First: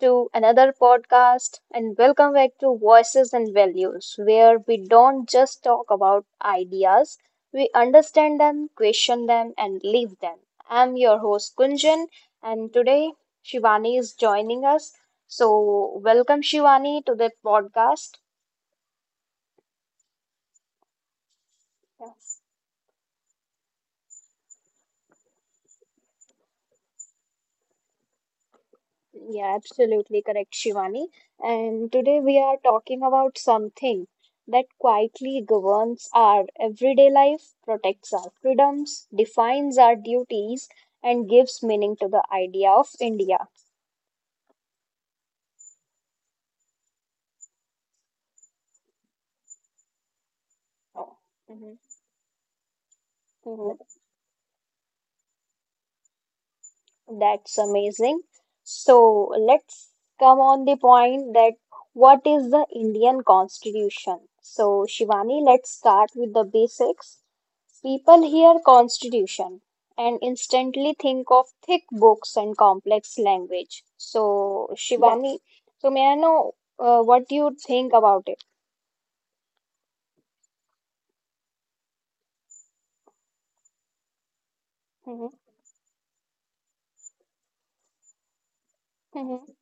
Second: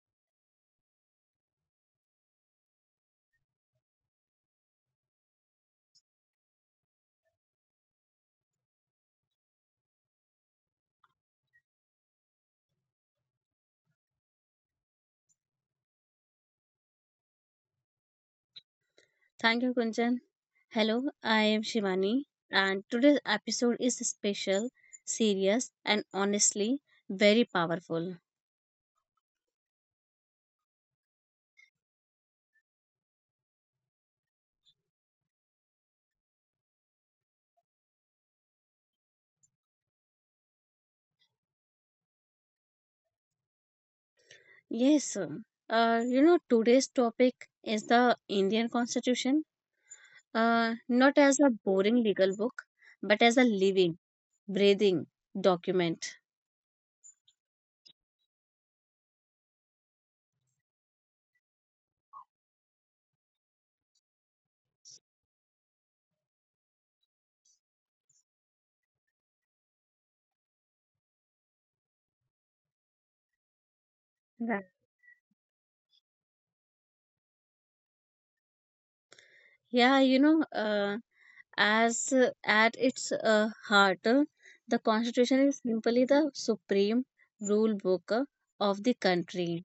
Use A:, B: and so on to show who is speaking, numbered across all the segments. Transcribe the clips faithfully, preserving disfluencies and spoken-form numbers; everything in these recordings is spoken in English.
A: to another podcast, and welcome back to Voices and Values, where we don't just talk about ideas, we understand them, question them, and live them. I'm your host Kunjan, and today Shivani is joining us. So, welcome Shivani to the podcast.
B: Thank you, Kunjan. Hello, I am Shivani, and today's episode is special, serious, and honestly very powerful.
A: Yeah, absolutely correct, Shivani. And today we are talking about something that quietly governs our everyday life, protects our freedoms, defines our duties, and gives meaning to the idea of India.
B: Yes, uh, you know, today's topic is the Indian Constitution, uh, not
A: Oh,
B: as a
A: mhm.
B: boring legal book, but as a living, breathing document.
A: That's amazing. So let's come on the point that what is the Indian Constitution? So, Shivani, let's start with the basics. People hear constitution and instantly think of thick books and complex language. So, yes. Shivani, so may I know uh, what you think about it?
B: Yeah, you know, uh, as uh, at its uh, heart, uh, the Constitution
A: Hmm.
B: is simply the supreme rule book uh, of the
A: Hmm.
B: country.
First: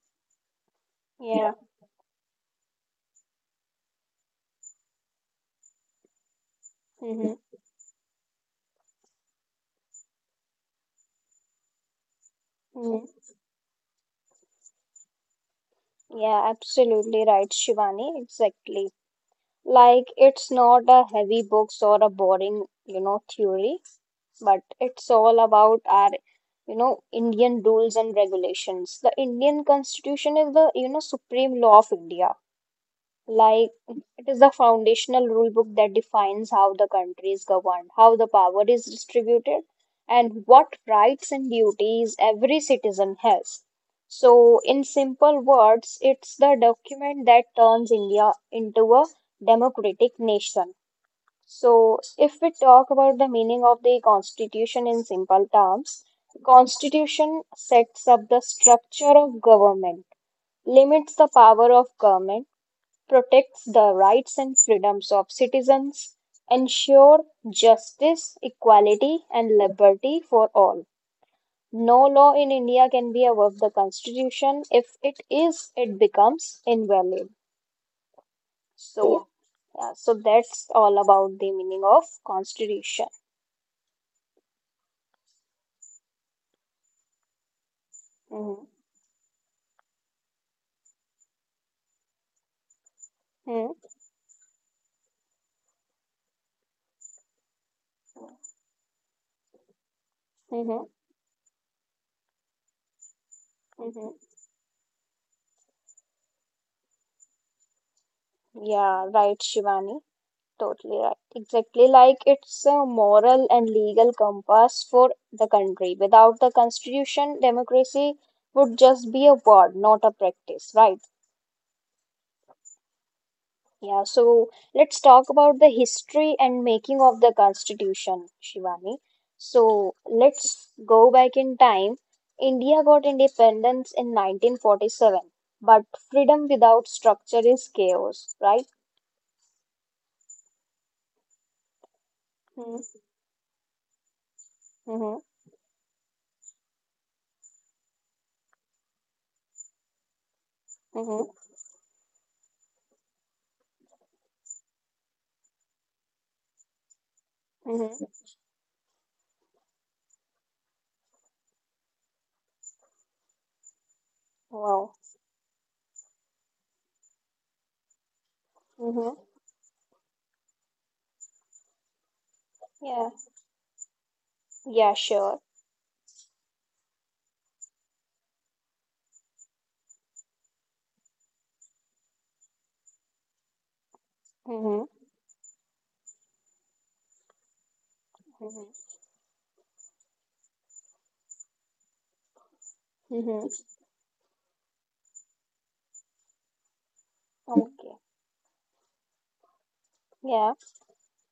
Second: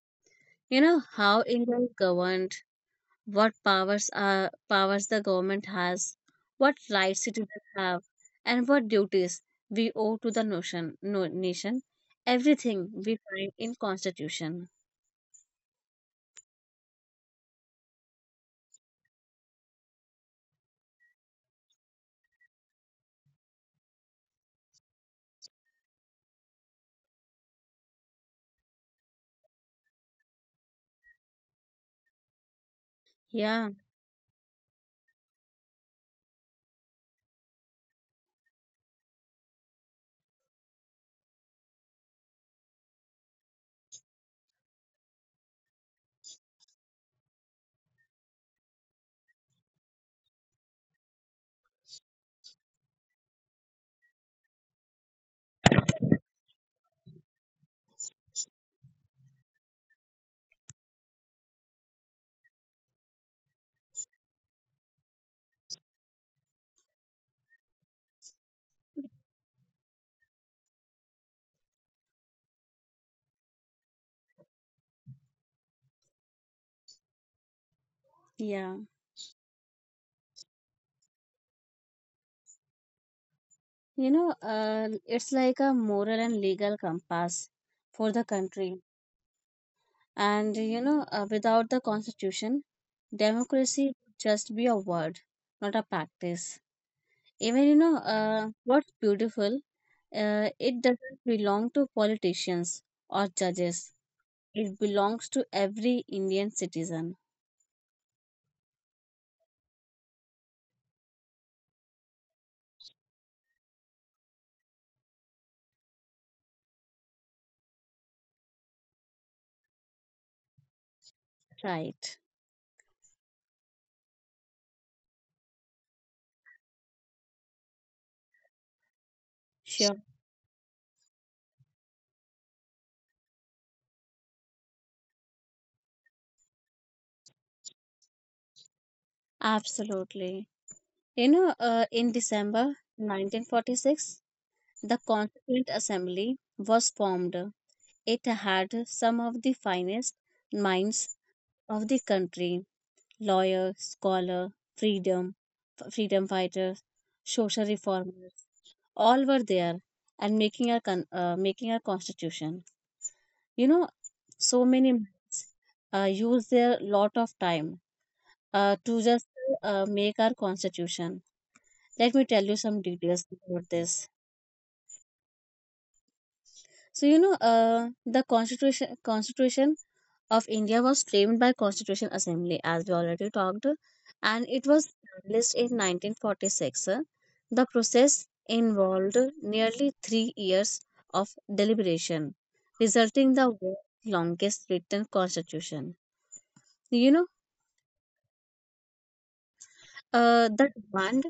B: You know
A: Yeah.
B: how
A: Yeah.
B: India is governed, what powers are powers the government has, what rights
A: Hmm.
B: citizens have, and what duties we owe to the notion, no, nation. Everything
A: Hmm.
B: we find in Constitution.
A: Yeah, absolutely right, Shivani. Exactly. Like it's not a heavy books or a boring, you know, theory, but it's all about our, you know, Indian rules and regulations. The Indian Constitution is the, you know, supreme law of India.
B: Yeah,
A: Like it is the foundational rule book that defines how the country is governed, how the power is distributed, and what rights and duties every citizen has. So, in simple words, it's the document that turns India into a democratic nation. So, if we talk about the meaning of the constitution in simple terms, constitution sets up the structure of government, limits the power of government, protects the rights and freedoms of citizens, ensure justice, equality, and liberty for all. No law in India can be above the Constitution. If it is, it becomes invalid.
B: yeah.
A: So, yeah, so that's all about the meaning of Constitution.
B: You know, uh, it's like a moral and legal compass for the
A: Mm-hmm.
B: country. And, you know, uh, without the constitution,
A: Mm-hmm.
B: democracy would just be a word, not a practice. Even, you know, uh, what's beautiful, uh, it
A: Mm-hmm.
B: doesn't belong to politicians or judges.
A: Mm-hmm.
B: It belongs to every Indian citizen.
A: Yeah, right, Shivani. Totally right. Exactly like it's a moral and legal compass for the country. Without the constitution, democracy would just be a word, not a practice, right?
B: Right.
A: Yeah, so let's talk about the history and making of the constitution, Shivani. So
B: Sure.
A: let's go back in time. India got independence in nineteen forty-seven, but freedom without structure is chaos, right?
B: Absolutely. You know, uh, in December
A: Mm-hmm.
B: nineteen forty-six, the
A: Mm-hmm.
B: Constituent Assembly was formed It had some of the finest minds of the country, lawyer, scholar, freedom, freedom fighters, social
A: Mm-hmm.
B: reformers, all were there and making our con- uh, making our constitution. You know, so many
A: Wow.
B: minds uh, use their lot of time uh, to
A: Mm-hmm.
B: just uh, make our constitution. Let me tell you some
A: Yeah.
B: details about this.
A: Yeah, sure.
B: So you know, uh, the constitution constitution of India was claimed by Constitution Assembly, as we already talked, and it
A: Mm-hmm.
B: was established in nineteen forty-six. The process
A: Mm-hmm.
B: involved nearly 3 years of deliberation, resulting
A: Mm-hmm.
B: the world's longest written constitution. You know,
A: Okay.
B: uh,
A: Yeah.
B: the demand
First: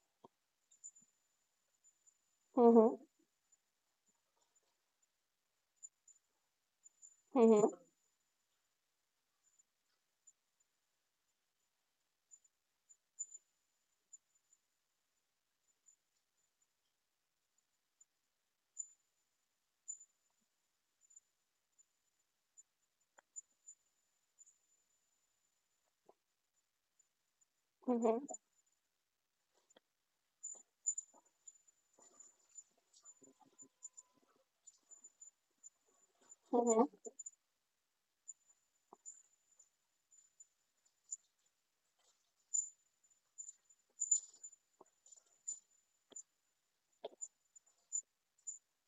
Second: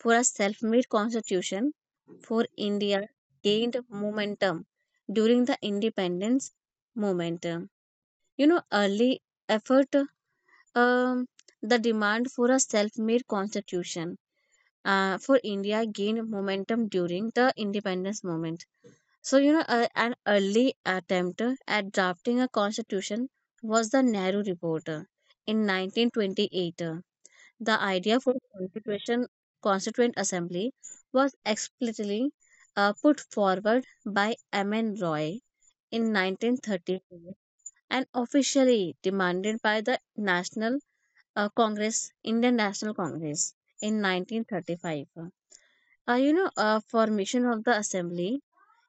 B: for a self-made constitution for
A: Mm-hmm.
B: India gained momentum during the independence movement.
A: Mm-hmm.
B: You know, early effort Um, the demand for a self-made constitution uh, for India gained momentum during the independence movement. So, you know, uh, an early attempt at drafting a constitution was the Nehru Report uh, in nineteen twenty-eight. uh. The idea for constitution, constituent assembly was explicitly uh, put forward by M. N. Roy in
A: Mm-hmm.
B: nineteen thirty-four, and officially demanded by the National uh, Congress, Indian National Congress in nineteen thirty-five. Uh, you know, uh, formation of the assembly.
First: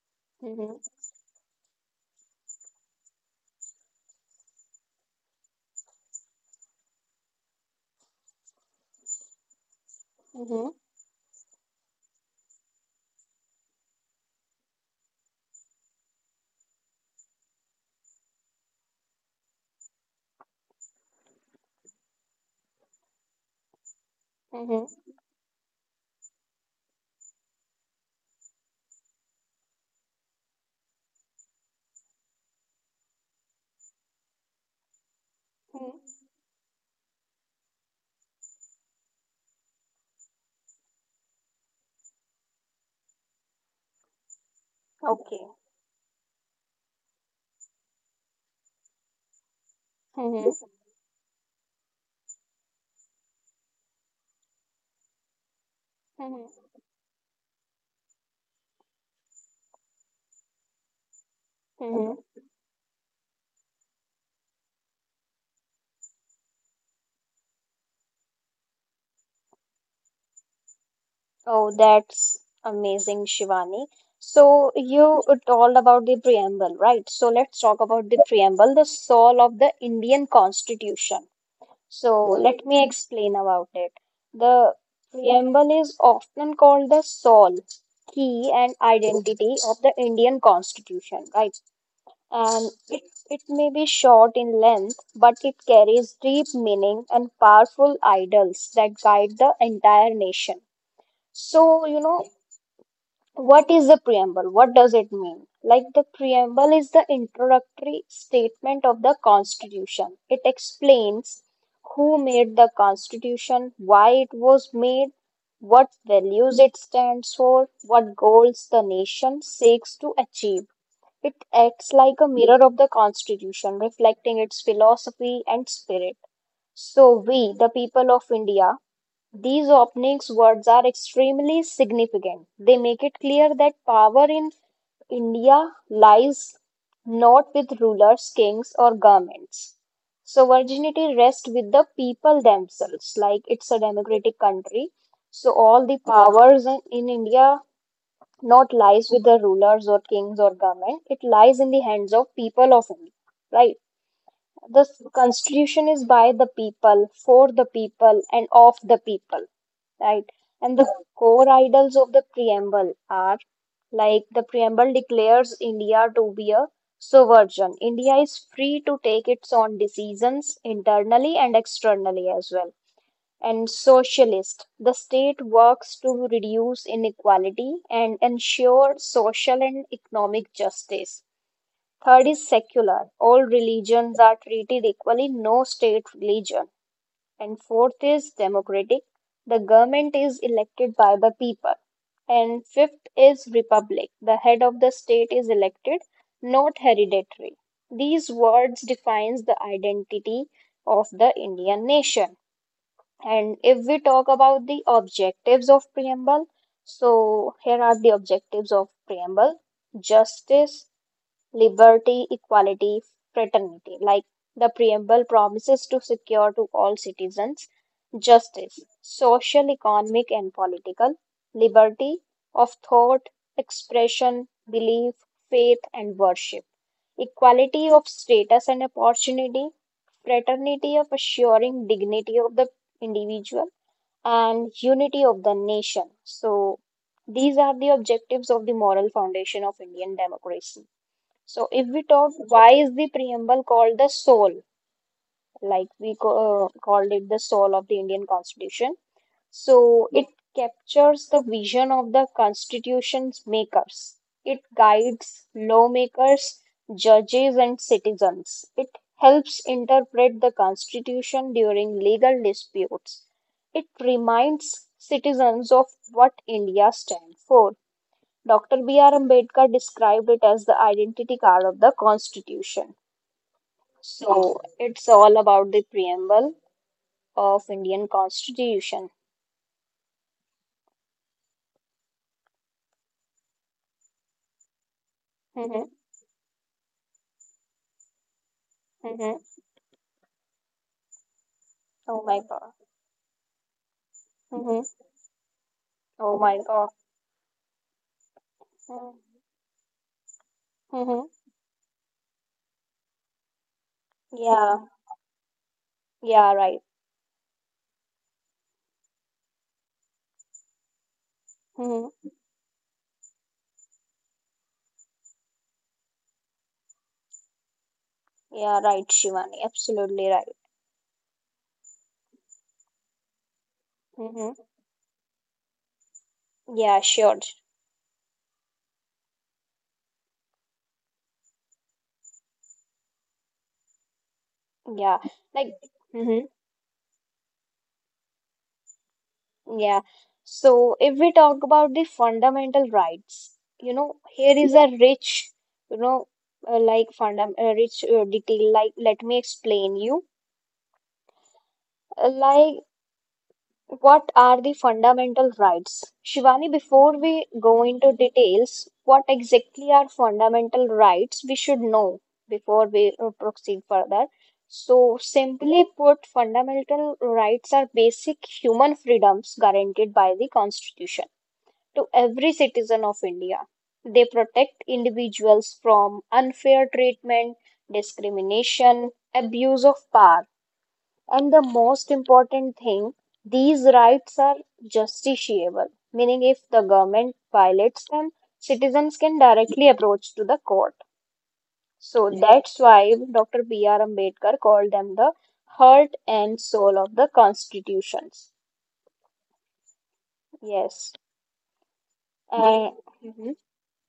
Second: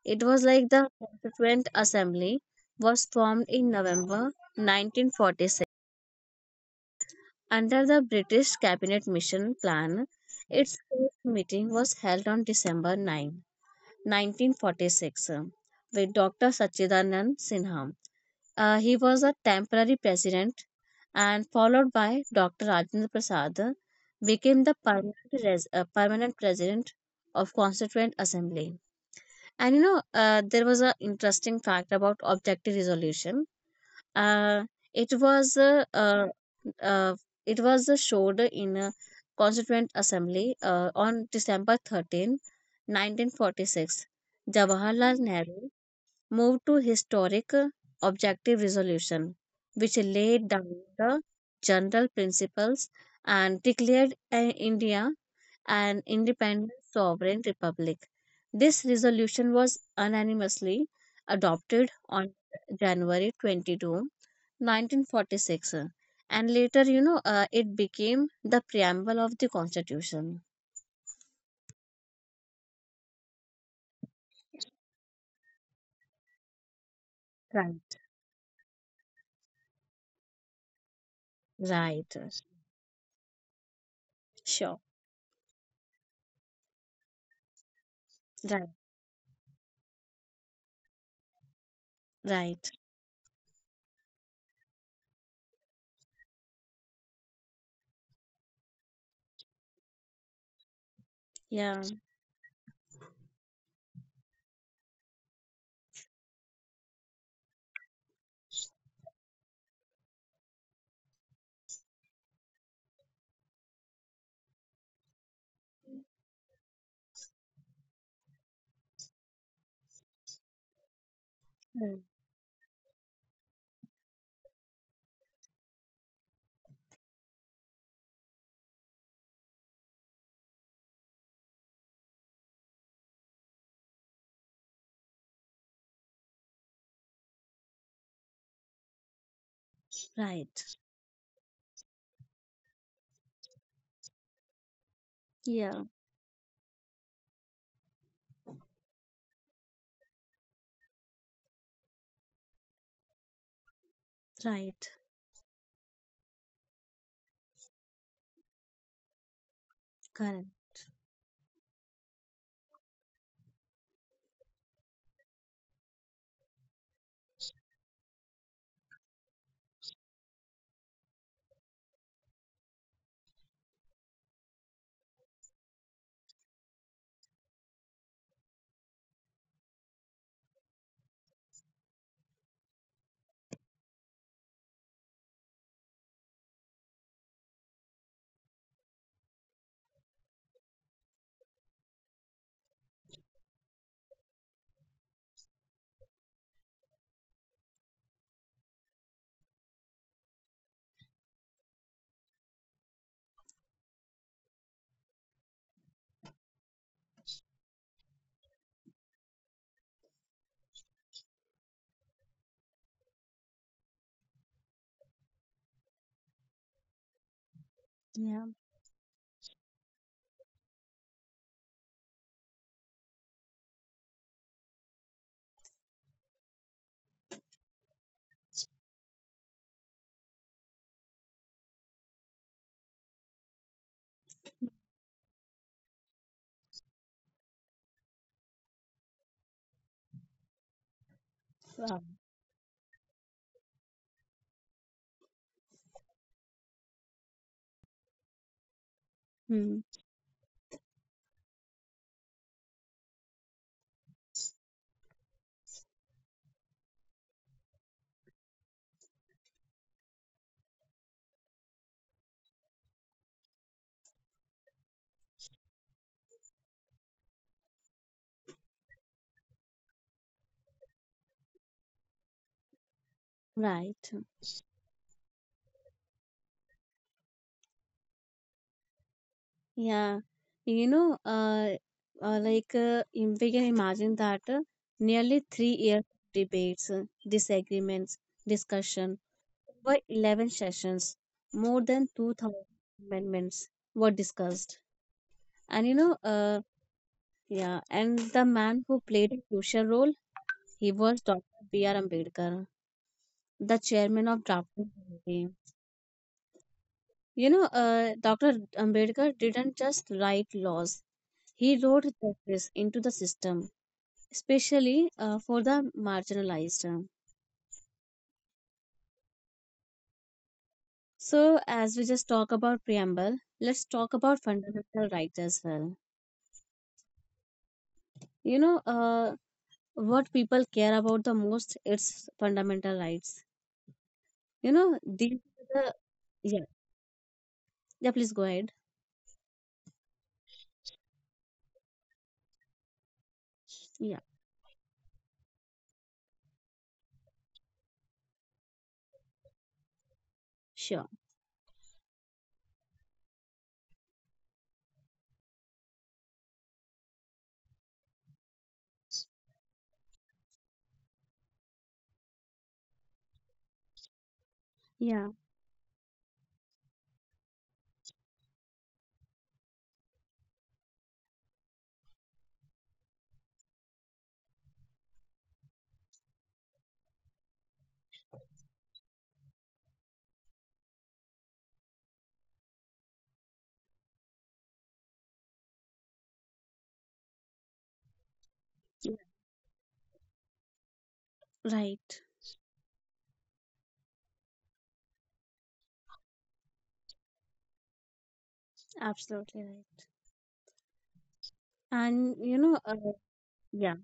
B: It was like
A: Mm-hmm.
B: the Constituent Assembly was formed in November nineteen forty-six under the British Cabinet Mission Plan.
A: Mm-hmm.
B: Its first meeting was held on December 9, 1946, with Doctor Sachidanand Sinha uh, He was a temporary president, and followed by Doctor Rajendra Prasad, became the
A: Mm-hmm.
B: permanent, res- uh, permanent president of Constituent Assembly. And you know, uh, there was an interesting fact about objective resolution. Uh, it was uh, uh, uh, it was uh, showed in a Constituent Assembly uh, on December thirteenth, nineteen 1946. Jawaharlal
A: Okay.
B: Nehru moved to historic objective resolution, which laid
A: Mm-hmm.
B: down the general principles and declared uh, India an independent
A: Mm-hmm.
B: sovereign republic. This resolution was unanimously adopted
A: Mm-hmm.
B: on January twenty-second, nineteen forty-six, uh, and later, you know, uh, it became the preamble of the constitution.
A: Oh, that's amazing, Shivani. So you told about the preamble, right? So let's talk
B: Right.
A: about the preamble, the soul of the Indian Constitution.
B: Right.
A: So let me explain about it. The
B: Sure.
A: preamble is often called the soul, key,
B: Right.
A: and identity of the Indian Constitution, right? And
B: Right.
A: it, it may be short in length, but it carries deep meaning and powerful ideals that guide the entire nation.
B: Yeah.
A: So, you know, what is the preamble? What does it mean? Like the preamble is the introductory statement of the Constitution. It explains who made the Constitution, why it was made, what values it stands for, what goals the nation seeks to achieve. It acts
B: Right.
A: like a mirror of the Constitution, reflecting its philosophy and spirit. So, we, the people of India, these opening words are extremely significant. They make it clear that power in India lies not with rulers, kings, or governments. So,
B: Right.
A: virginity rests with the people themselves, like it's a democratic country. So,
B: Yeah.
A: all the powers in, in India not lies with the rulers or kings or government. It lies in the hands of people of India, right? The
B: Right,
A: constitution is by the people, for the people, and of the people, right?
B: correct.
A: And the core ideals of the preamble are like the preamble declares India to be a sovereign. India is free to take its own decisions internally and externally as well. And socialist, the state works to reduce inequality and ensure social and economic justice. Third is secular. All religions are treated equally, no state religion, and fourth is democratic. The government is elected by the people. And fifth is republic. The head of the state is elected, not hereditary. These words defines the identity of the Indian nation. And if we talk about the objectives of preamble, so here are the objectives of preamble. Justice, liberty, equality, fraternity. Like the preamble promises to secure to all citizens
B: Yeah.
A: justice, social, economic, and political, liberty of thought, expression, belief, faith, and worship, equality of status and opportunity, fraternity of assuring dignity of the individual, and unity of the nation. So, these are the objectives of the moral foundation of Indian democracy. So if
B: Wow.
A: we talk, why is the preamble called the soul? Like we co- uh, called it the soul of the Indian Constitution.
B: Hmm.
A: So it captures the vision of the Constitution's makers. It guides lawmakers, judges, and citizens. It helps interpret the Constitution during legal disputes. It reminds citizens of what India stands for. doctor B R. Ambedkar described it as the identity card of the Constitution.
B: Right.
A: So it's all about the preamble of Indian Constitution.
B: Yeah. You know, uh, uh like uh, im- we can imagine that uh, nearly three
A: Hmm.
B: years of debates, uh, disagreements, discussion
A: Hmm.
B: over eleven sessions, more than
A: Oh my
B: two thousand
A: God.
B: amendments were discussed.
A: Hmm.
B: And you know,
A: Oh my
B: uh,
A: God.
B: yeah, and the man who played a crucial role, he was
A: Mm-hmm.
B: Doctor B R. Ambedkar, the chairman of
A: Yeah.
B: drafting committee.
A: Yeah. Right.
B: You know, uh, Doctor Ambedkar didn't just write laws, he wrote
A: Hmm.
B: justice into the system, especially uh, for the marginalized.
A: Yeah. Right, Shivani. Absolutely right.
B: So, as we just talk about preamble, let's talk about
A: Hmm.
B: fundamental rights as well.
A: Yeah. Sure.
B: You know, uh, what people care about the most, it's fundamental rights. You know,
A: Yeah.
B: these
A: Like.
B: are the,
A: Mhm.
B: yeah, yeah, please go ahead.
A: Yeah. So if we talk about the fundamental rights, you know,
B: Yeah,
A: here is a rich, you know, uh, like fundam uh, rich uh, detail. Like, let me explain you.
B: sure.
A: Uh, like, what are the fundamental rights? Shivani, before we go into details, what exactly are fundamental rights? We should know before we uh, proceed further. So,
B: Yeah,
A: simply put, fundamental rights are basic human freedoms guaranteed by the Constitution to every citizen of India. They protect individuals from unfair treatment, discrimination, abuse of power, and the most important thing, these rights are justiciable, meaning if the government violates them,
B: yeah,
A: citizens can directly approach to the court.
B: right.
A: So that's why doctor B R. Ambedkar called them the heart and soul of the constitutions.
B: Absolutely right.
A: Yes.
B: And, you know,
A: And
B: uh,
A: mhm.
B: yeah.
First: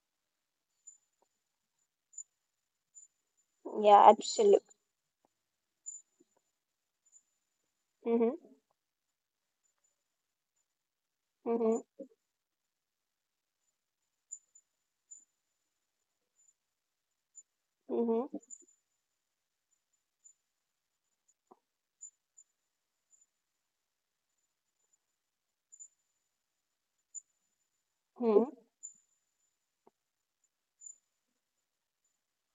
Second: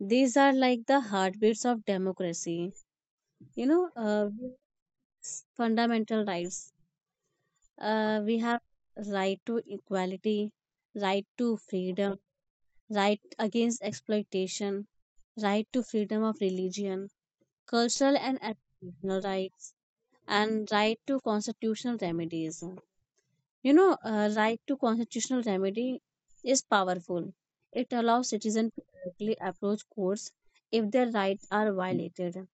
B: These are like the heartbeats of democracy, you know,
A: Yeah,
B: uh,
A: absolutely.
B: fundamental rights. Uh, we have right to equality, right to freedom, right against exploitation, right to freedom of religion, cultural
A: Mhm.
B: and educational rights, and right to constitutional remedies. You know, uh, right to constitutional remedy is powerful. It allows
A: Mhm.
B: citizens to directly approach courts if their rights are violated.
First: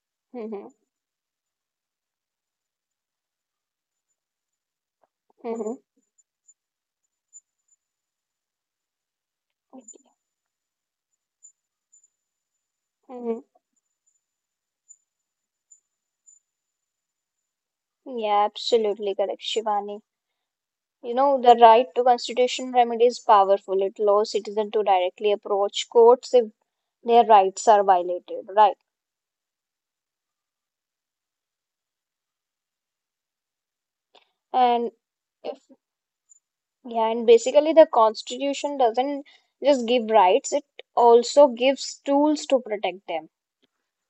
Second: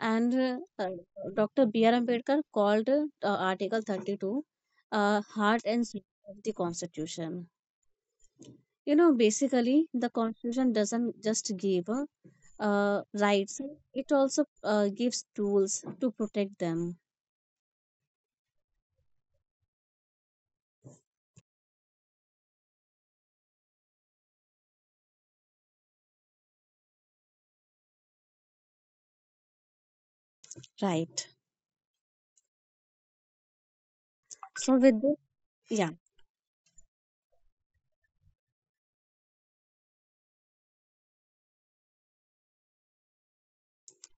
B: And uh,
A: Mhm.
B: uh, Doctor B R. Ambedkar called uh, Article thirty-two uh, heart
A: Mhm.
B: and soul of the Constitution. You know, basically, the Constitution doesn't just give uh, uh,
A: Mhm.
B: rights, it also uh, gives tools to protect them.
A: Yeah, absolutely correct, Shivani. You know, the right to constitution remedy is powerful. It allows citizens to directly approach courts if their rights are violated, right?
B: Right. So,
A: And
B: with this,
A: if,
B: yeah,
A: yeah, and basically the constitution doesn't just give rights, it also gives tools to protect them,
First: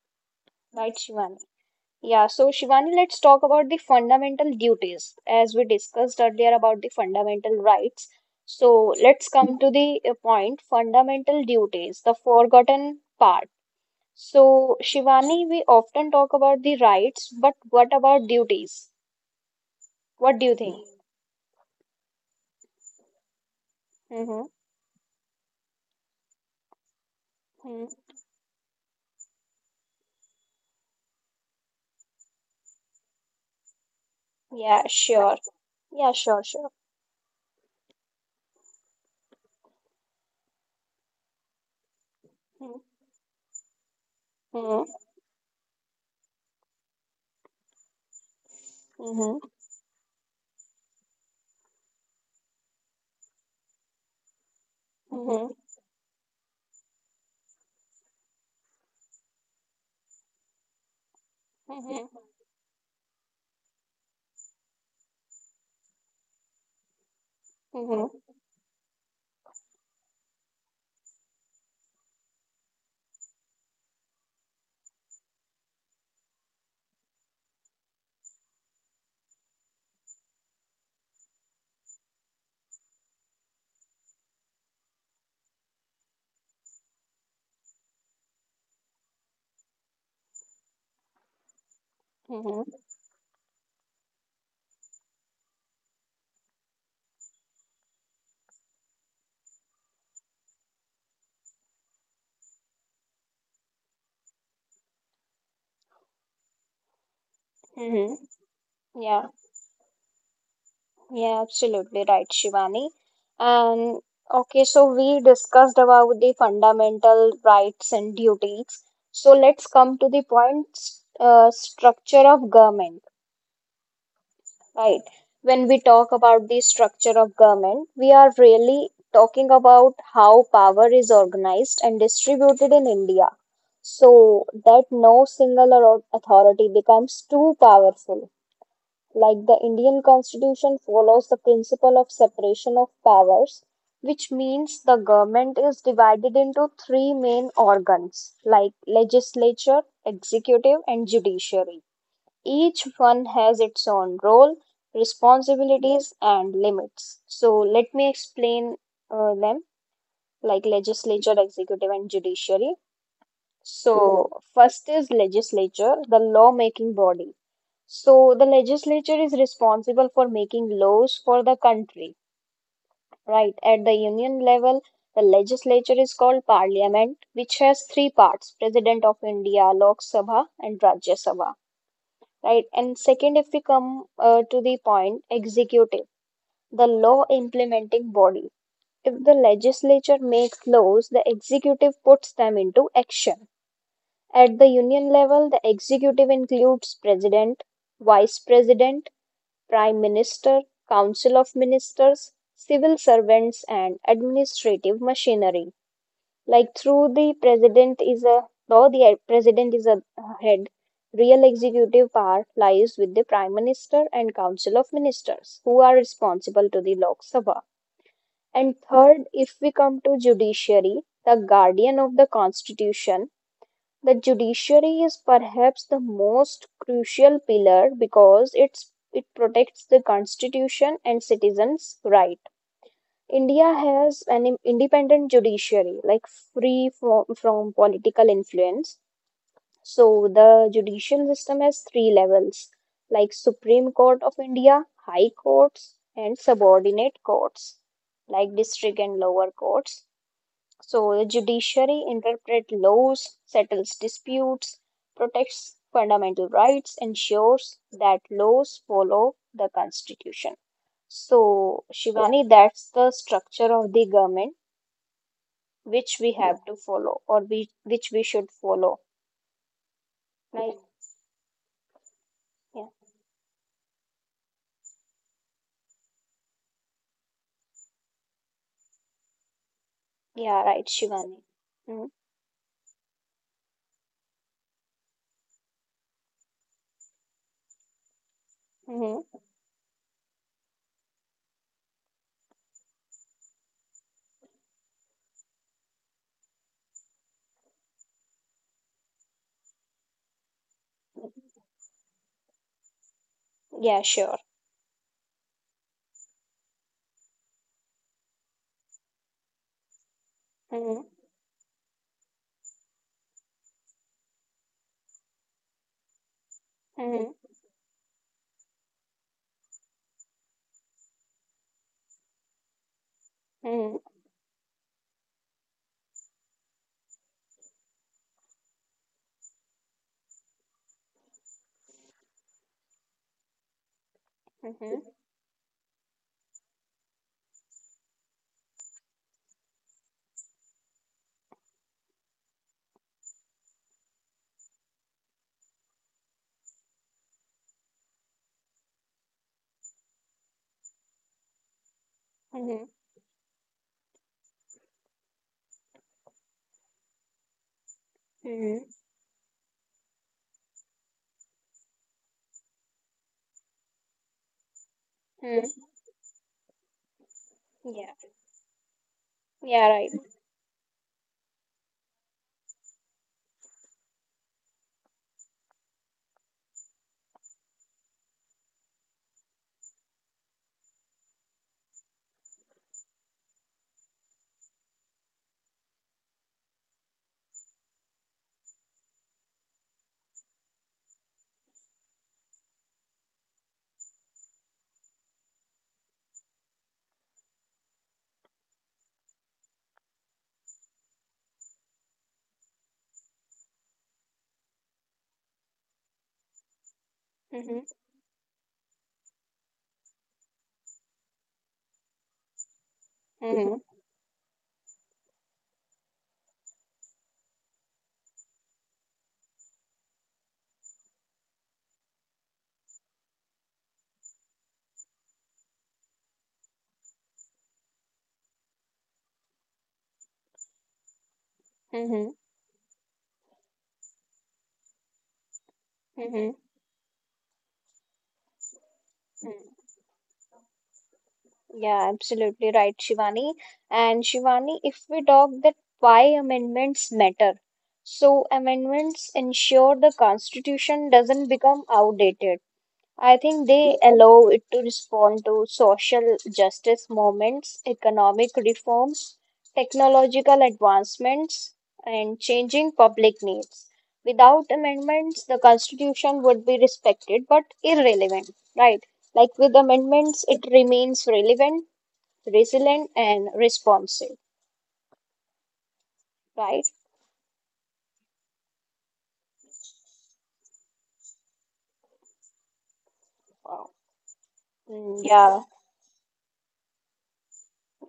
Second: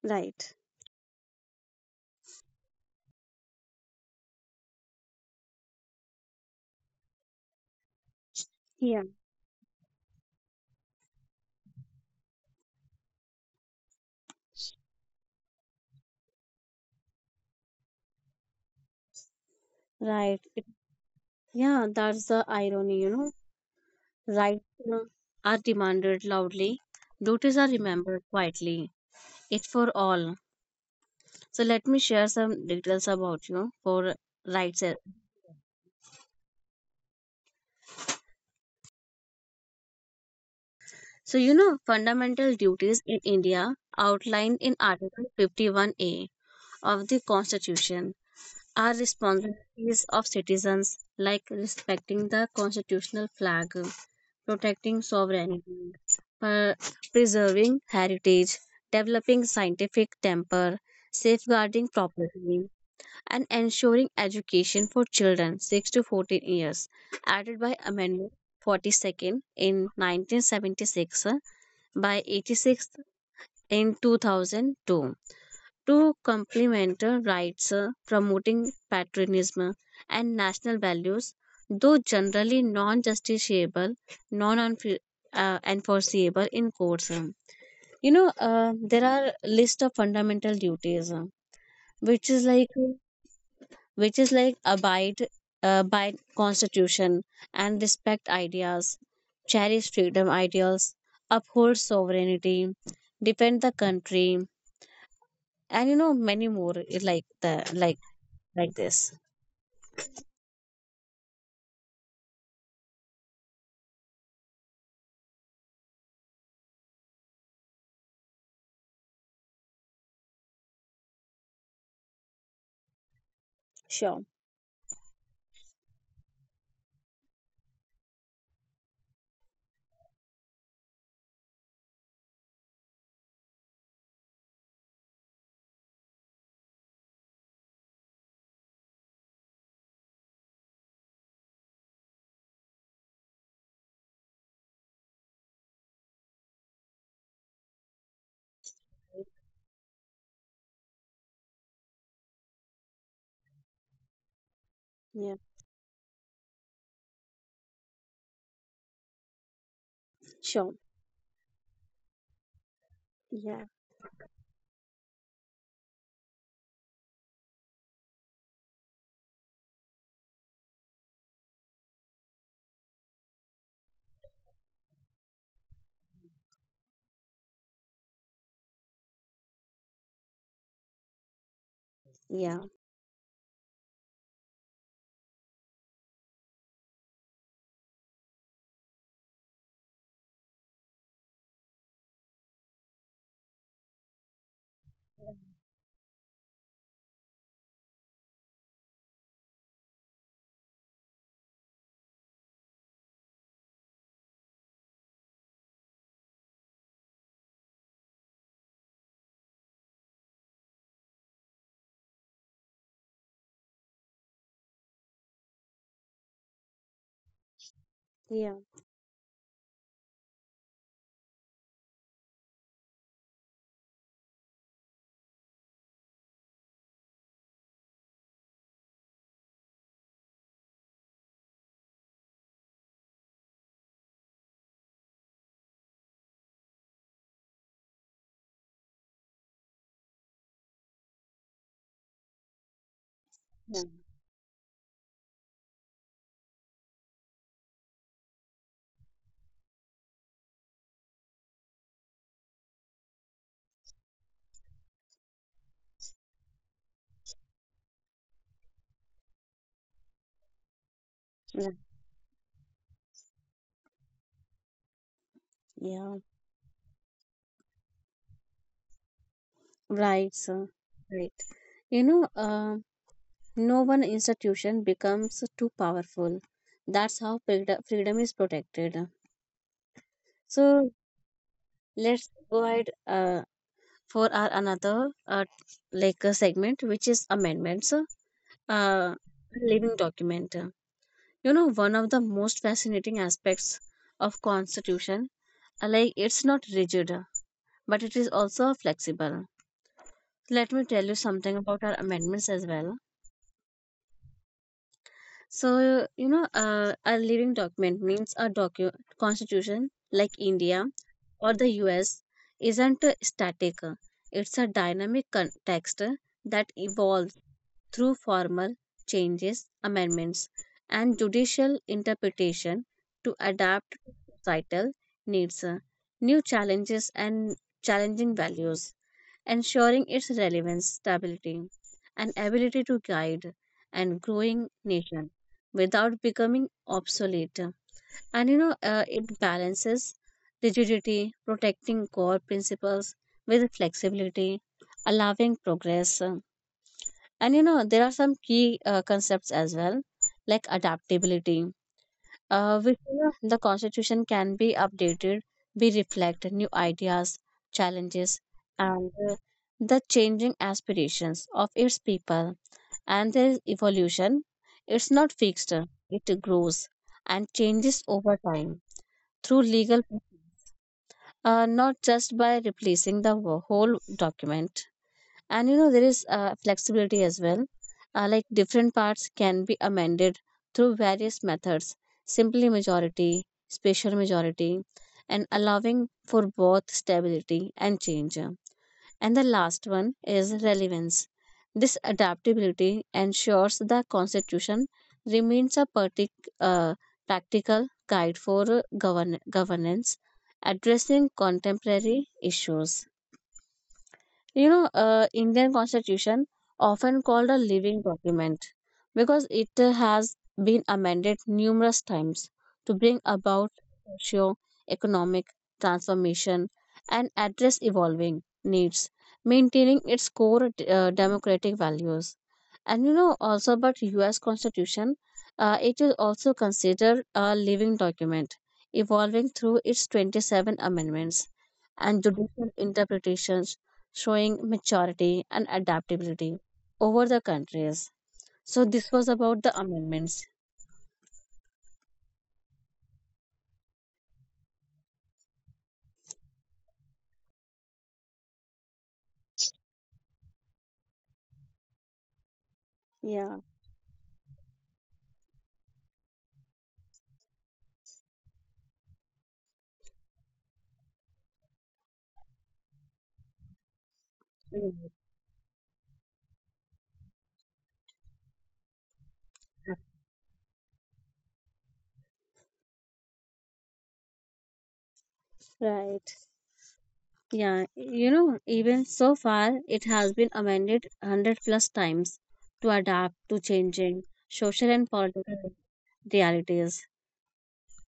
B: right.
A: right, Shivani? Yeah, so Shivani, let's talk about the fundamental duties as we discussed earlier about the fundamental rights. So
B: Yeah.
A: let's come to the uh, point, fundamental duties, the forgotten part. So, Shivani, we often talk about the rights, but what about duties?
B: Right.
A: What do you think?
B: Yeah, that's the irony, you know.
A: Mm-hmm.
B: Rights uh, are demanded loudly, duties are
A: Hmm.
B: remembered quietly. It's for all. So let me share some details about you for rights.
A: Yeah,
B: and-
A: sure. Yeah, sure, sure.
B: So you know fundamental
A: Mm-hmm.
B: duties in India, outlined in Article fifty-one A of the Constitution, are
A: Mm-hmm.
B: responsibilities of citizens like respecting the constitutional flag, protecting
A: Mm-hmm.
B: sovereignty, per- preserving heritage, developing scientific temper, safeguarding
A: Mm-hmm.
B: property, and ensuring education for children six to fourteen years, added by Amendment
A: Mm-hmm.
B: forty-second in nineteen seventy-six, uh, by eighty-sixth in two thousand two, to complement uh, rights, uh, promoting patriotism and national values, though generally non-justiciable, non-enforceable in courts. um. You know, uh, there are list of fundamental duties, uh, which is like
A: Mm-hmm.
B: uh, which is like abide uh, by constitution and respect ideas, cherish freedom ideals, uphold sovereignty, defend the country, and you know many more, it like the like
A: Mm-hmm.
B: like this.
A: Yeah. Yeah, absolutely right, Shivani. And okay, so we discussed about the fundamental rights and duties. So let's come to the point, uh, structure of government,
B: Sure.
A: right? When we talk about the structure of government, we are really talking about how power is organized and distributed in India. So that no single au- authority becomes too powerful, like the Indian constitution follows the principle of separation of powers, which means the government is divided into three main organs like legislature, executive, and judiciary. Each one has its own role,
B: Yeah.
A: responsibilities, and limits. So, let me explain uh, them like
B: Sure.
A: legislature, executive, and judiciary.
B: Yeah.
A: So, first is legislature, the lawmaking body. So the legislature is responsible for making laws for the country, right? At the union level, the legislature is called parliament, which has three parts, President of India, Lok Sabha, and Rajya Sabha,
B: Yeah,
A: right? And second, if we come uh, to the point, executive, the law implementing body. If the legislature makes laws, the executive puts them into action. At the union level, the executive includes president, vice president, Prime Minister, Council of Ministers, civil servants and administrative machinery. Like through the president is a though the president is a head, real executive power lies with the Prime Minister and Council of Ministers, who are responsible to the Lok Sabha.
B: yeah.
A: And third, if we come to judiciary, the guardian of the constitution, the judiciary is perhaps the most crucial pillar because it's it protects the constitution and citizens' right. India has an independent judiciary, like free from, from political influence. So the judicial system has three levels, like
B: Yeah.
A: Supreme Court of India, High Courts, and subordinate courts, like district and lower courts. So the judiciary interprets laws, settles disputes, protects fundamental rights, ensures that laws follow the constitution.
B: Yeah.
A: So, Shivani, that's the structure of the government
B: Yeah,
A: which we have to follow or we, which we should follow.
B: right, sir.
A: Right?
B: Right. You know, uh,
A: Yeah,
B: no one institution becomes too powerful. That's how freed- freedom is protected.
A: yeah, right,
B: So
A: Shivani. Mm-hmm.
B: let's go ahead. Uh, for our another uh, like a segment, which is amendments, uh,
A: Mm-hmm.
B: living document. You know one of the most fascinating aspects of constitution, uh, like it's not rigid but it is also flexible. Let me tell you something about our amendments as well.
A: Yeah, sure.
B: So you know uh, a living document means a docu- constitution like India
A: Mm-hmm.
B: or the US isn't static. It's a dynamic con- text that evolves
A: Mm-hmm.
B: through formal changes, amendments, and judicial interpretation to adapt
A: Mm-hmm.
B: societal needs, uh, new challenges, and challenging values, ensuring its relevance, stability, and ability to guide and growing
A: Mm-hmm.
B: nation without becoming obsolete. And you know, uh, it balances rigidity, protecting core principles with flexibility, allowing progress, uh, and you know, there are some key uh, concepts as well, like adaptability, uh,
A: Mm-hmm.
B: which, you know, the constitution can be updated, be reflect new ideas, challenges,
A: Mm-hmm.
B: and uh, the changing aspirations of its people. And there is evolution. It's not fixed;
A: Mm-hmm.
B: it grows and changes
A: Yeah,
B: over time through
A: yeah,
B: legal,
A: right.
B: uh, not just by replacing the wo- whole document. And you know there is uh, flexibility as well, uh, like different parts can be amended through various methods, simply majority, special majority, and allowing for both stability and change. And the last one is relevance. This adaptability ensures the constitution remains a partic- uh, practical guide for govern- governance, addressing contemporary issues. You know uh, indian constitution, often called a
A: Mm-hmm.
B: living document because it uh, has been amended numerous times to bring about
A: Mm-hmm.
B: socio-economic transformation and address evolving needs, maintaining its core uh, democratic values. And you know also about US constitution, uh, it is also considered a living document, evolving through its twenty-seven amendments and
A: Mm-hmm.
B: judicial interpretations, showing maturity and
A: Mm-hmm. Mm-hmm.
B: adaptability over the countries. So, this was about the amendments.
A: Yeah, absolutely right, Shivani. And Shivani, if we talk that why amendments matter. So amendments ensure the constitution doesn't become outdated. I
B: Yeah.
A: think they allow it to respond to social justice movements, economic reforms, technological advancements, and changing public needs. Without
B: Mhm.
A: amendments, the constitution would be respected but irrelevant, right? Like with amendments, it remains relevant, resilient and responsive,
B: Right.
A: right?
B: Yeah, you know, even so far, it has been amended one hundred plus times to adapt to
A: Wow.
B: changing social and
A: Mm, yeah,
B: political realities.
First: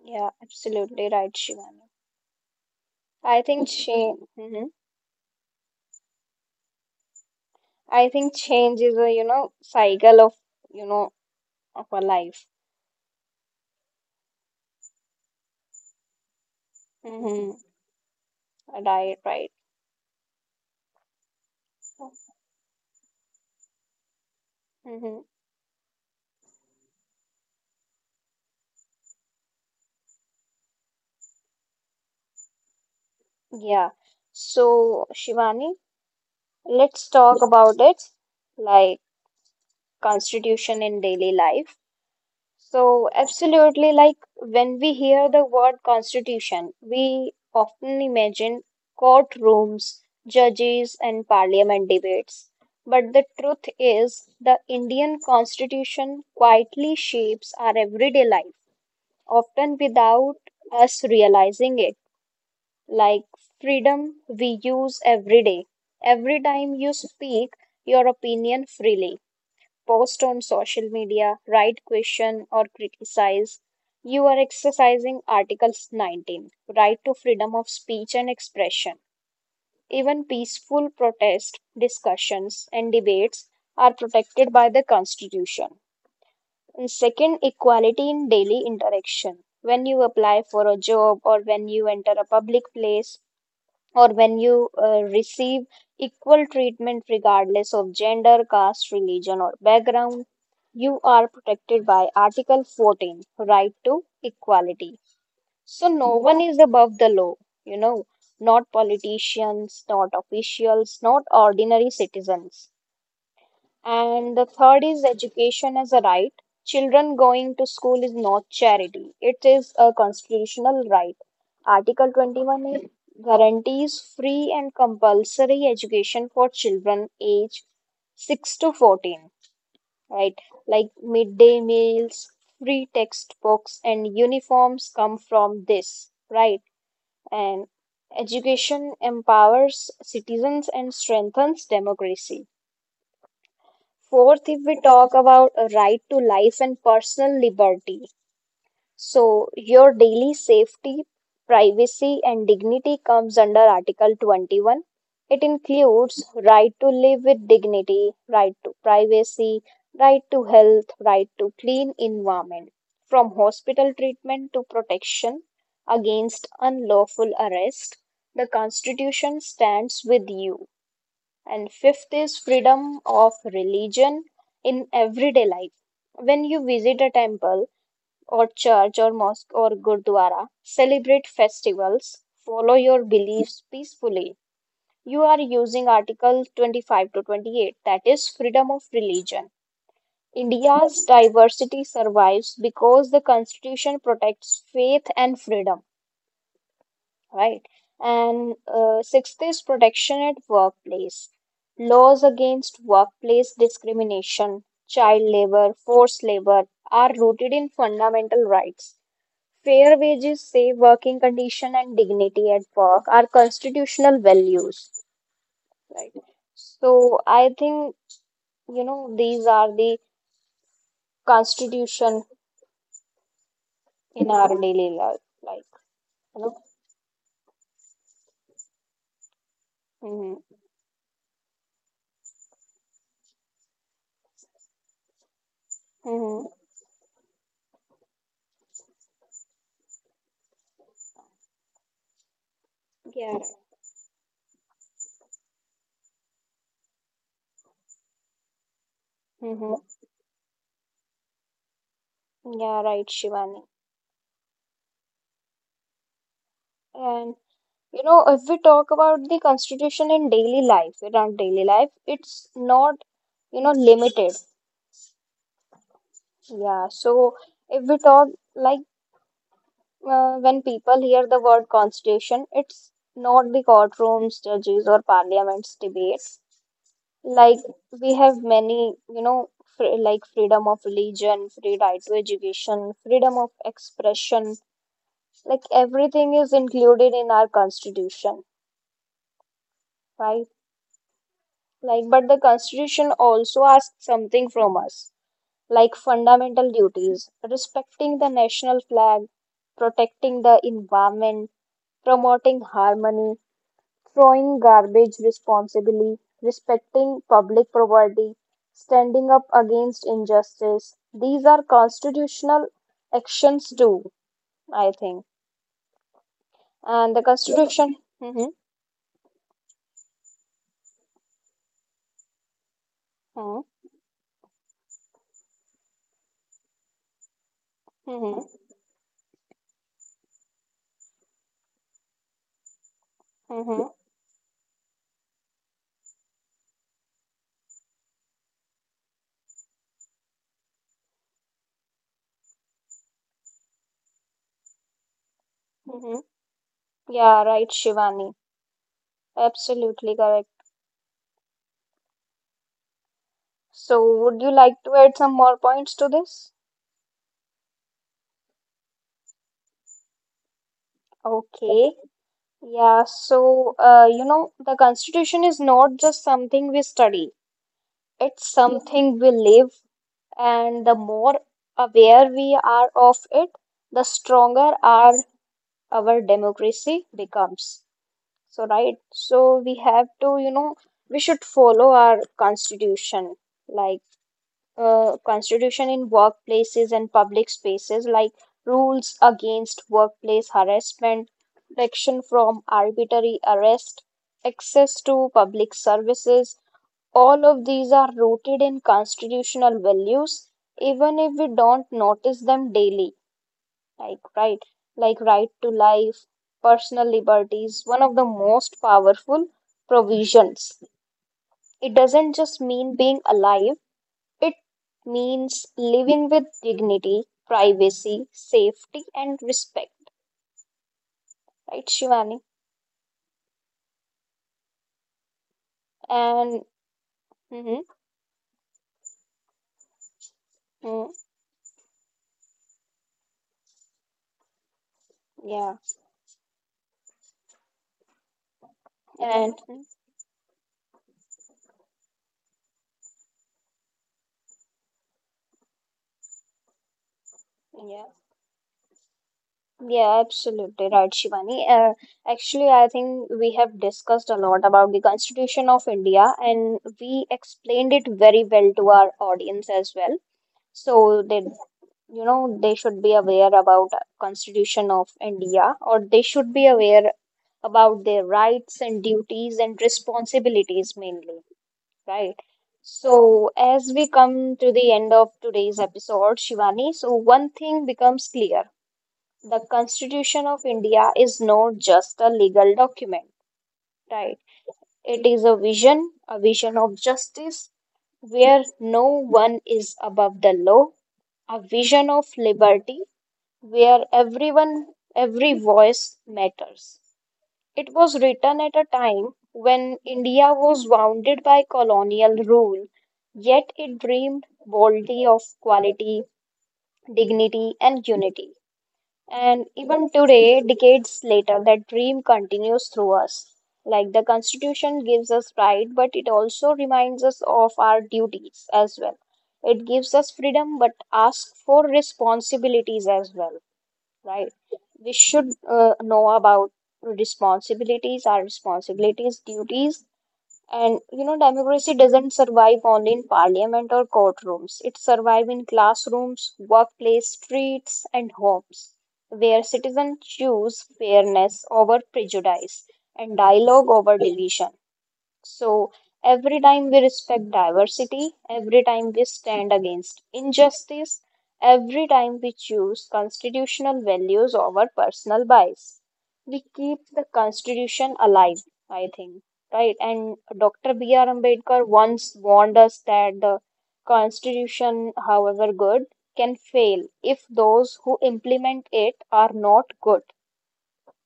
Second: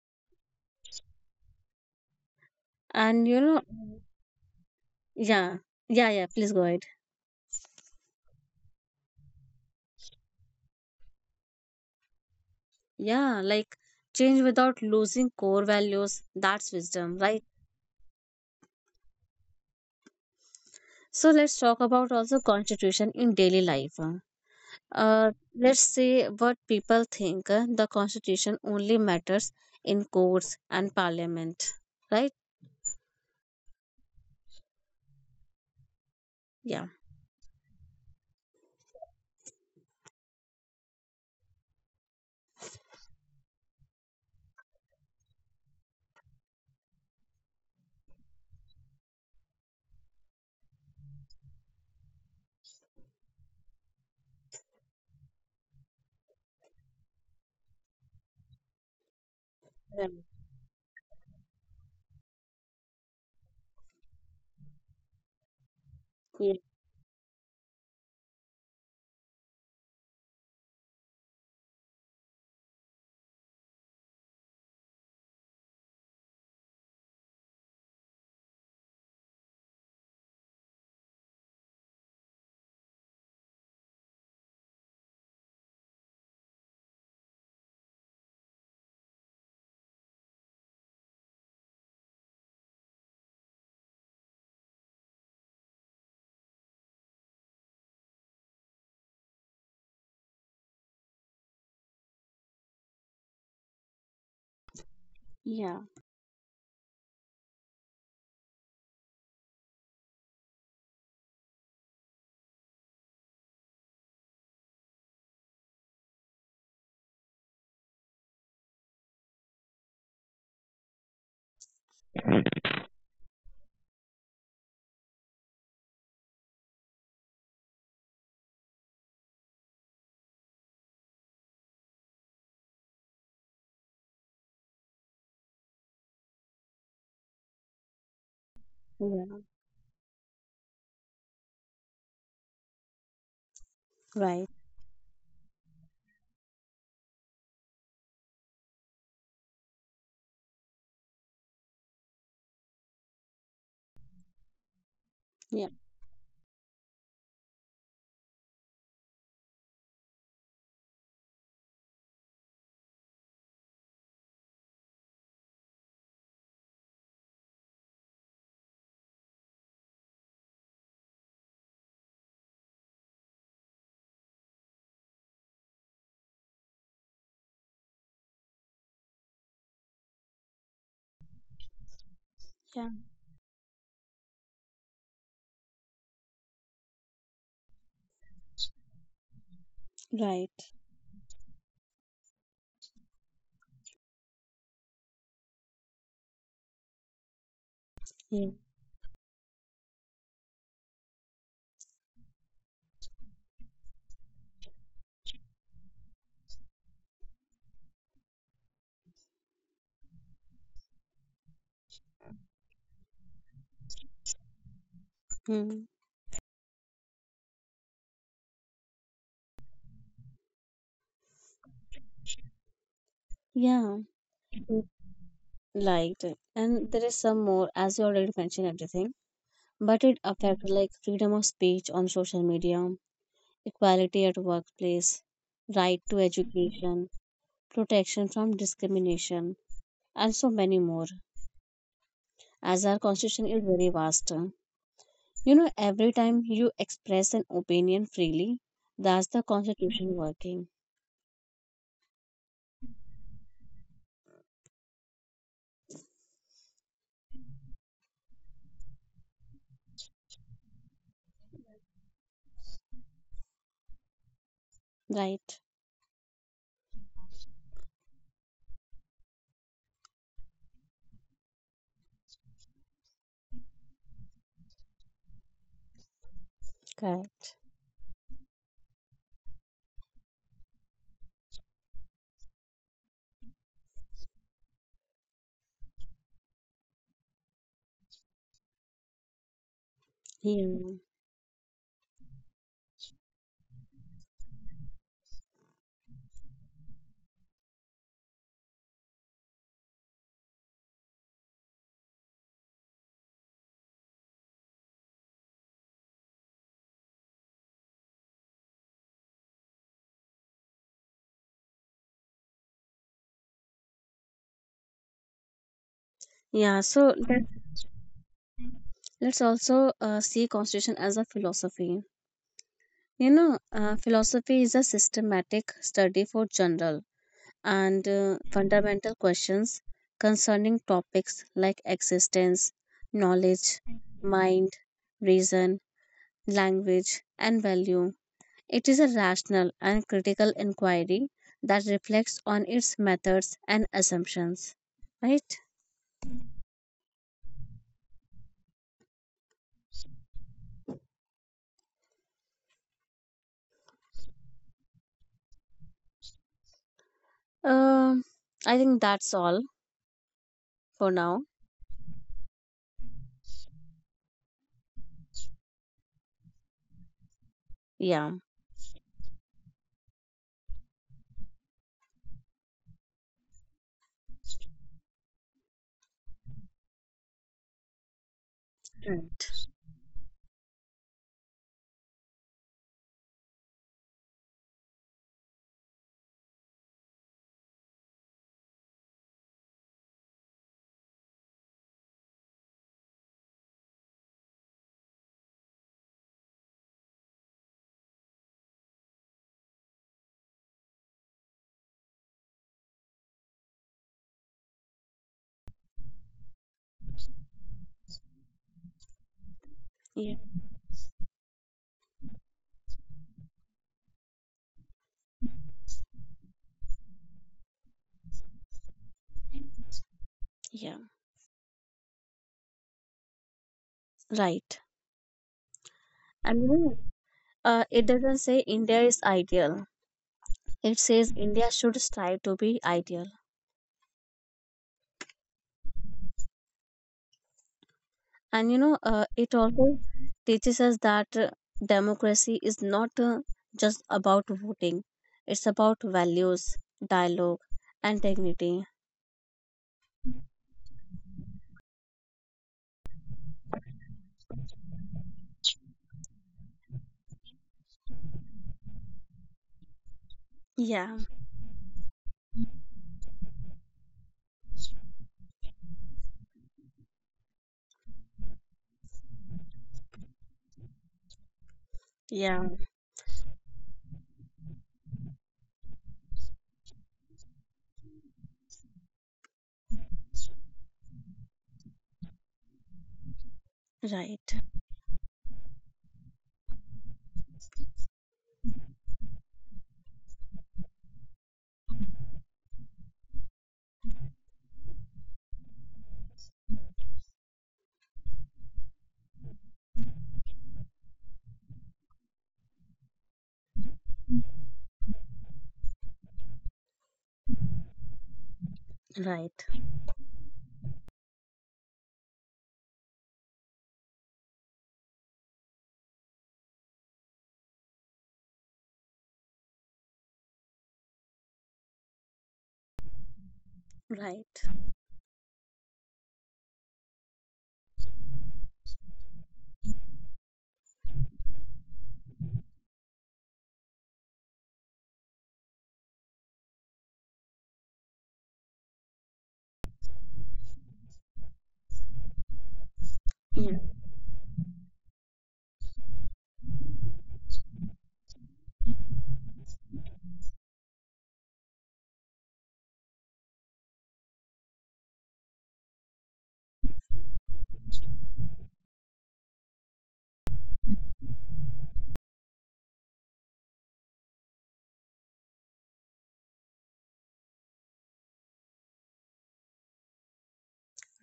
A: yeah, absolutely right, Shivani.
B: And you
A: I
B: know,
A: think change, hmm,
B: yeah, yeah, yeah, please go ahead.
A: I think change is a, you know, cycle of, you know, of a life.
B: Yeah, like change without losing core values, that's wisdom, right?
A: Hmm. Right, right.
B: So let's talk about also constitution in daily life.
A: Hmm.
B: Uh, let's see what people think. Uh, The constitution only matters in courts and parliament, right?
A: Yeah. So, Shivani,
B: Yeah.
A: let's talk about it, like constitution in daily life. So, absolutely, like when we hear the word constitution, we often imagine courtrooms, judges, and parliament debates. But the truth is, the Indian constitution quietly shapes our everyday life, often
B: Right.
A: without us realizing it. Like freedom we use every day. Every
B: Yeah.
A: time you speak your opinion freely post on social media, write question or criticize, you are exercising Articles nineteen, right to freedom of speech and expression. Even peaceful protest, discussions, and debates are protected by the Constitution. And second, equality in daily interaction. When you apply for a job or when you enter a public place or when you uh, receive equal treatment regardless of gender, caste, religion, or background, you are protected by Article fourteen, Right to Equality.
B: Yeah.
A: So, no one is above the law, you know, not politicians, not officials, not ordinary citizens. And the third is education as a right. Children going to school is not charity, it is a constitutional right. Article twenty-one is guarantees free and compulsory education for children age six to fourteen, right? Like midday meals, free textbooks, and uniforms come from this, right? And education
B: Yeah.
A: empowers citizens and strengthens democracy.
B: Right.
A: Fourth, if we talk about a right to life and personal liberty, so your daily safety, privacy, and dignity comes under Article twenty-one. It
B: Yeah.
A: includes right to live with dignity, right to privacy, right to health, right to clean environment, from hospital treatment to protection against unlawful arrest. The Constitution stands with you. And fifth is freedom of religion in everyday life. When you visit a temple or church or mosque or gurdwara, celebrate festivals, follow
B: Yeah.
A: your beliefs peacefully. You are using Article twenty-five to twenty-eight, that is freedom of religion.
B: Right.
A: India's diversity survives because the constitution protects faith and freedom, right?
B: Yeah.
A: And uh, sixth is protection at workplace. Laws against workplace discrimination, child labor, forced labor are rooted in fundamental rights. Fair wages, safe working condition, and dignity at work are constitutional values,
B: Hmm.
A: right? So I think, you know, these are the constitution
B: Yeah.
A: in our
B: Mm.
A: daily life, like,
B: Liked it.
A: you know.
B: And there is some more, as you already mentioned everything, but it
A: Mm-hmm.
B: affects like freedom of speech on social media, equality at workplace, right to
A: Mm-hmm.
B: education, protection from discrimination, and so many more, as our
A: Yeah.
B: constitution is very vast. You know, every time you express an opinion freely, that's the
A: Mm-hmm.
B: constitution working,
A: Yeah, right, Shivani. And. You know, if we talk about the constitution in daily life, in our daily life, it's not, you know, limited.
B: right?
A: Yeah. So if we talk like uh, when people hear the word constitution, it's not the courtrooms, judges, or parliaments debates. Like
B: Correct.
A: we have many, you know, fr like freedom of religion, free right to education, freedom of expression. Like everything is included in our constitution, right?
B: Yeah.
A: Like, but the Constitution also asks something from us, like fundamental duties, respecting the national flag, protecting the environment, promoting harmony, throwing garbage responsibly, respecting public property, standing up against injustice. These are constitutional actions too, I think.
B: Yeah,
A: And
B: so
A: the
B: let,
A: Constitution. hmm
B: let's also uh, see constitution as a philosophy. You
A: hmm
B: know, uh, philosophy is a systematic study for general and uh,
A: hmm
B: fundamental questions concerning topics like existence, knowledge,
A: hmm
B: mind, reason, language, and value. It is a rational and critical inquiry that reflects on its methods and assumptions. Right?
A: hmm Yeah, right, Shivani. Absolutely correct. So, would you like to add some more points to this?
B: Um, I think that's all for now.
A: Okay. Yeah, so uh, you know, the Constitution is not just something we study,
B: Yeah.
A: it's something we live, and the more aware we are of it, the stronger our our democracy becomes. So, right?
B: Right.
A: So we have to, you know, we should follow our Constitution. Like uh, constitution in workplaces and public spaces like rules against workplace harassment, protection from arbitrary arrest, access to public services. All of these are rooted in constitutional values, even if we don't notice them daily. Like right, like right to life, personal liberties, one of the most powerful
B: Yeah.
A: provisions. It doesn't just mean being alive it means living with dignity, privacy, safety, and respect,
B: Yeah.
A: right, Shivani?
B: Right. And
A: And
B: you know,
A: mhm,
B: uh, it doesn't say India is ideal. It
A: mm
B: says India should strive to be ideal.
A: yeah,
B: And you know, uh,
A: and
B: it also teaches us that uh, democracy is not uh, just about voting, it's about values, dialogue,
A: yeah,
B: and dignity.
A: yeah, absolutely right, Shivani. Uh, actually, I think we have discussed a lot about the Constitution of India, and we explained it very well to our audience as well,
B: Yeah,
A: so that you know they should be aware about constitution of india or they should be aware about their rights and duties and responsibilities mainly, right?
B: yeah,
A: So as we come to the end of today's episode, Shivani, so one thing becomes clear, the constitution of india is not just a legal document, right?
B: right,
A: It is a vision, a vision of justice where no one is above the law, a vision of liberty where everyone, every voice matters. It was written at a time when India was bounded by colonial rule, yet it dreamed boldly of quality, dignity, and unity. And
B: right,
A: even today, decades later, that dream continues through us. Like the Constitution gives us right, but it also reminds us of our duties as well. It gives us freedom, but asks for responsibilities as well, right?
B: right,
A: We should uh, know about responsibilities, our responsibilities, duties, and you know, democracy doesn't survive only in parliament or courtrooms. It survives in classrooms, workplace, streets, and homes, where citizens choose fairness over prejudice and
B: yeah,
A: dialogue over division. So, every time we respect diversity, every time we stand against injustice, every time we choose constitutional values over personal bias, we keep the Constitution alive, I think, right? And Doctor B R. Ambedkar once warned us that the Constitution, however good, can fail if those who implement it are not good,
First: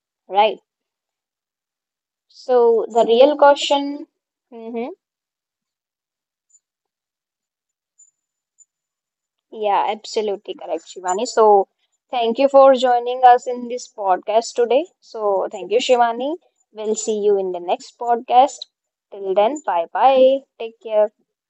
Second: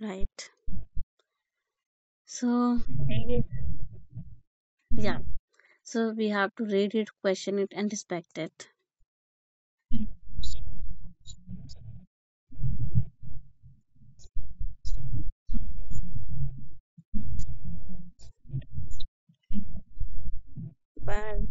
B: right.
A: right?
B: So,
A: So, the real question. Mhm.
B: yeah, so we have to read it, question it, and respect it.
A: Yeah, absolutely correct, Shivani. So, thank you for joining us in this podcast today. So, thank you, Shivani. We'll see you in the next podcast. Till then, bye bye. Take care.
B: Bye.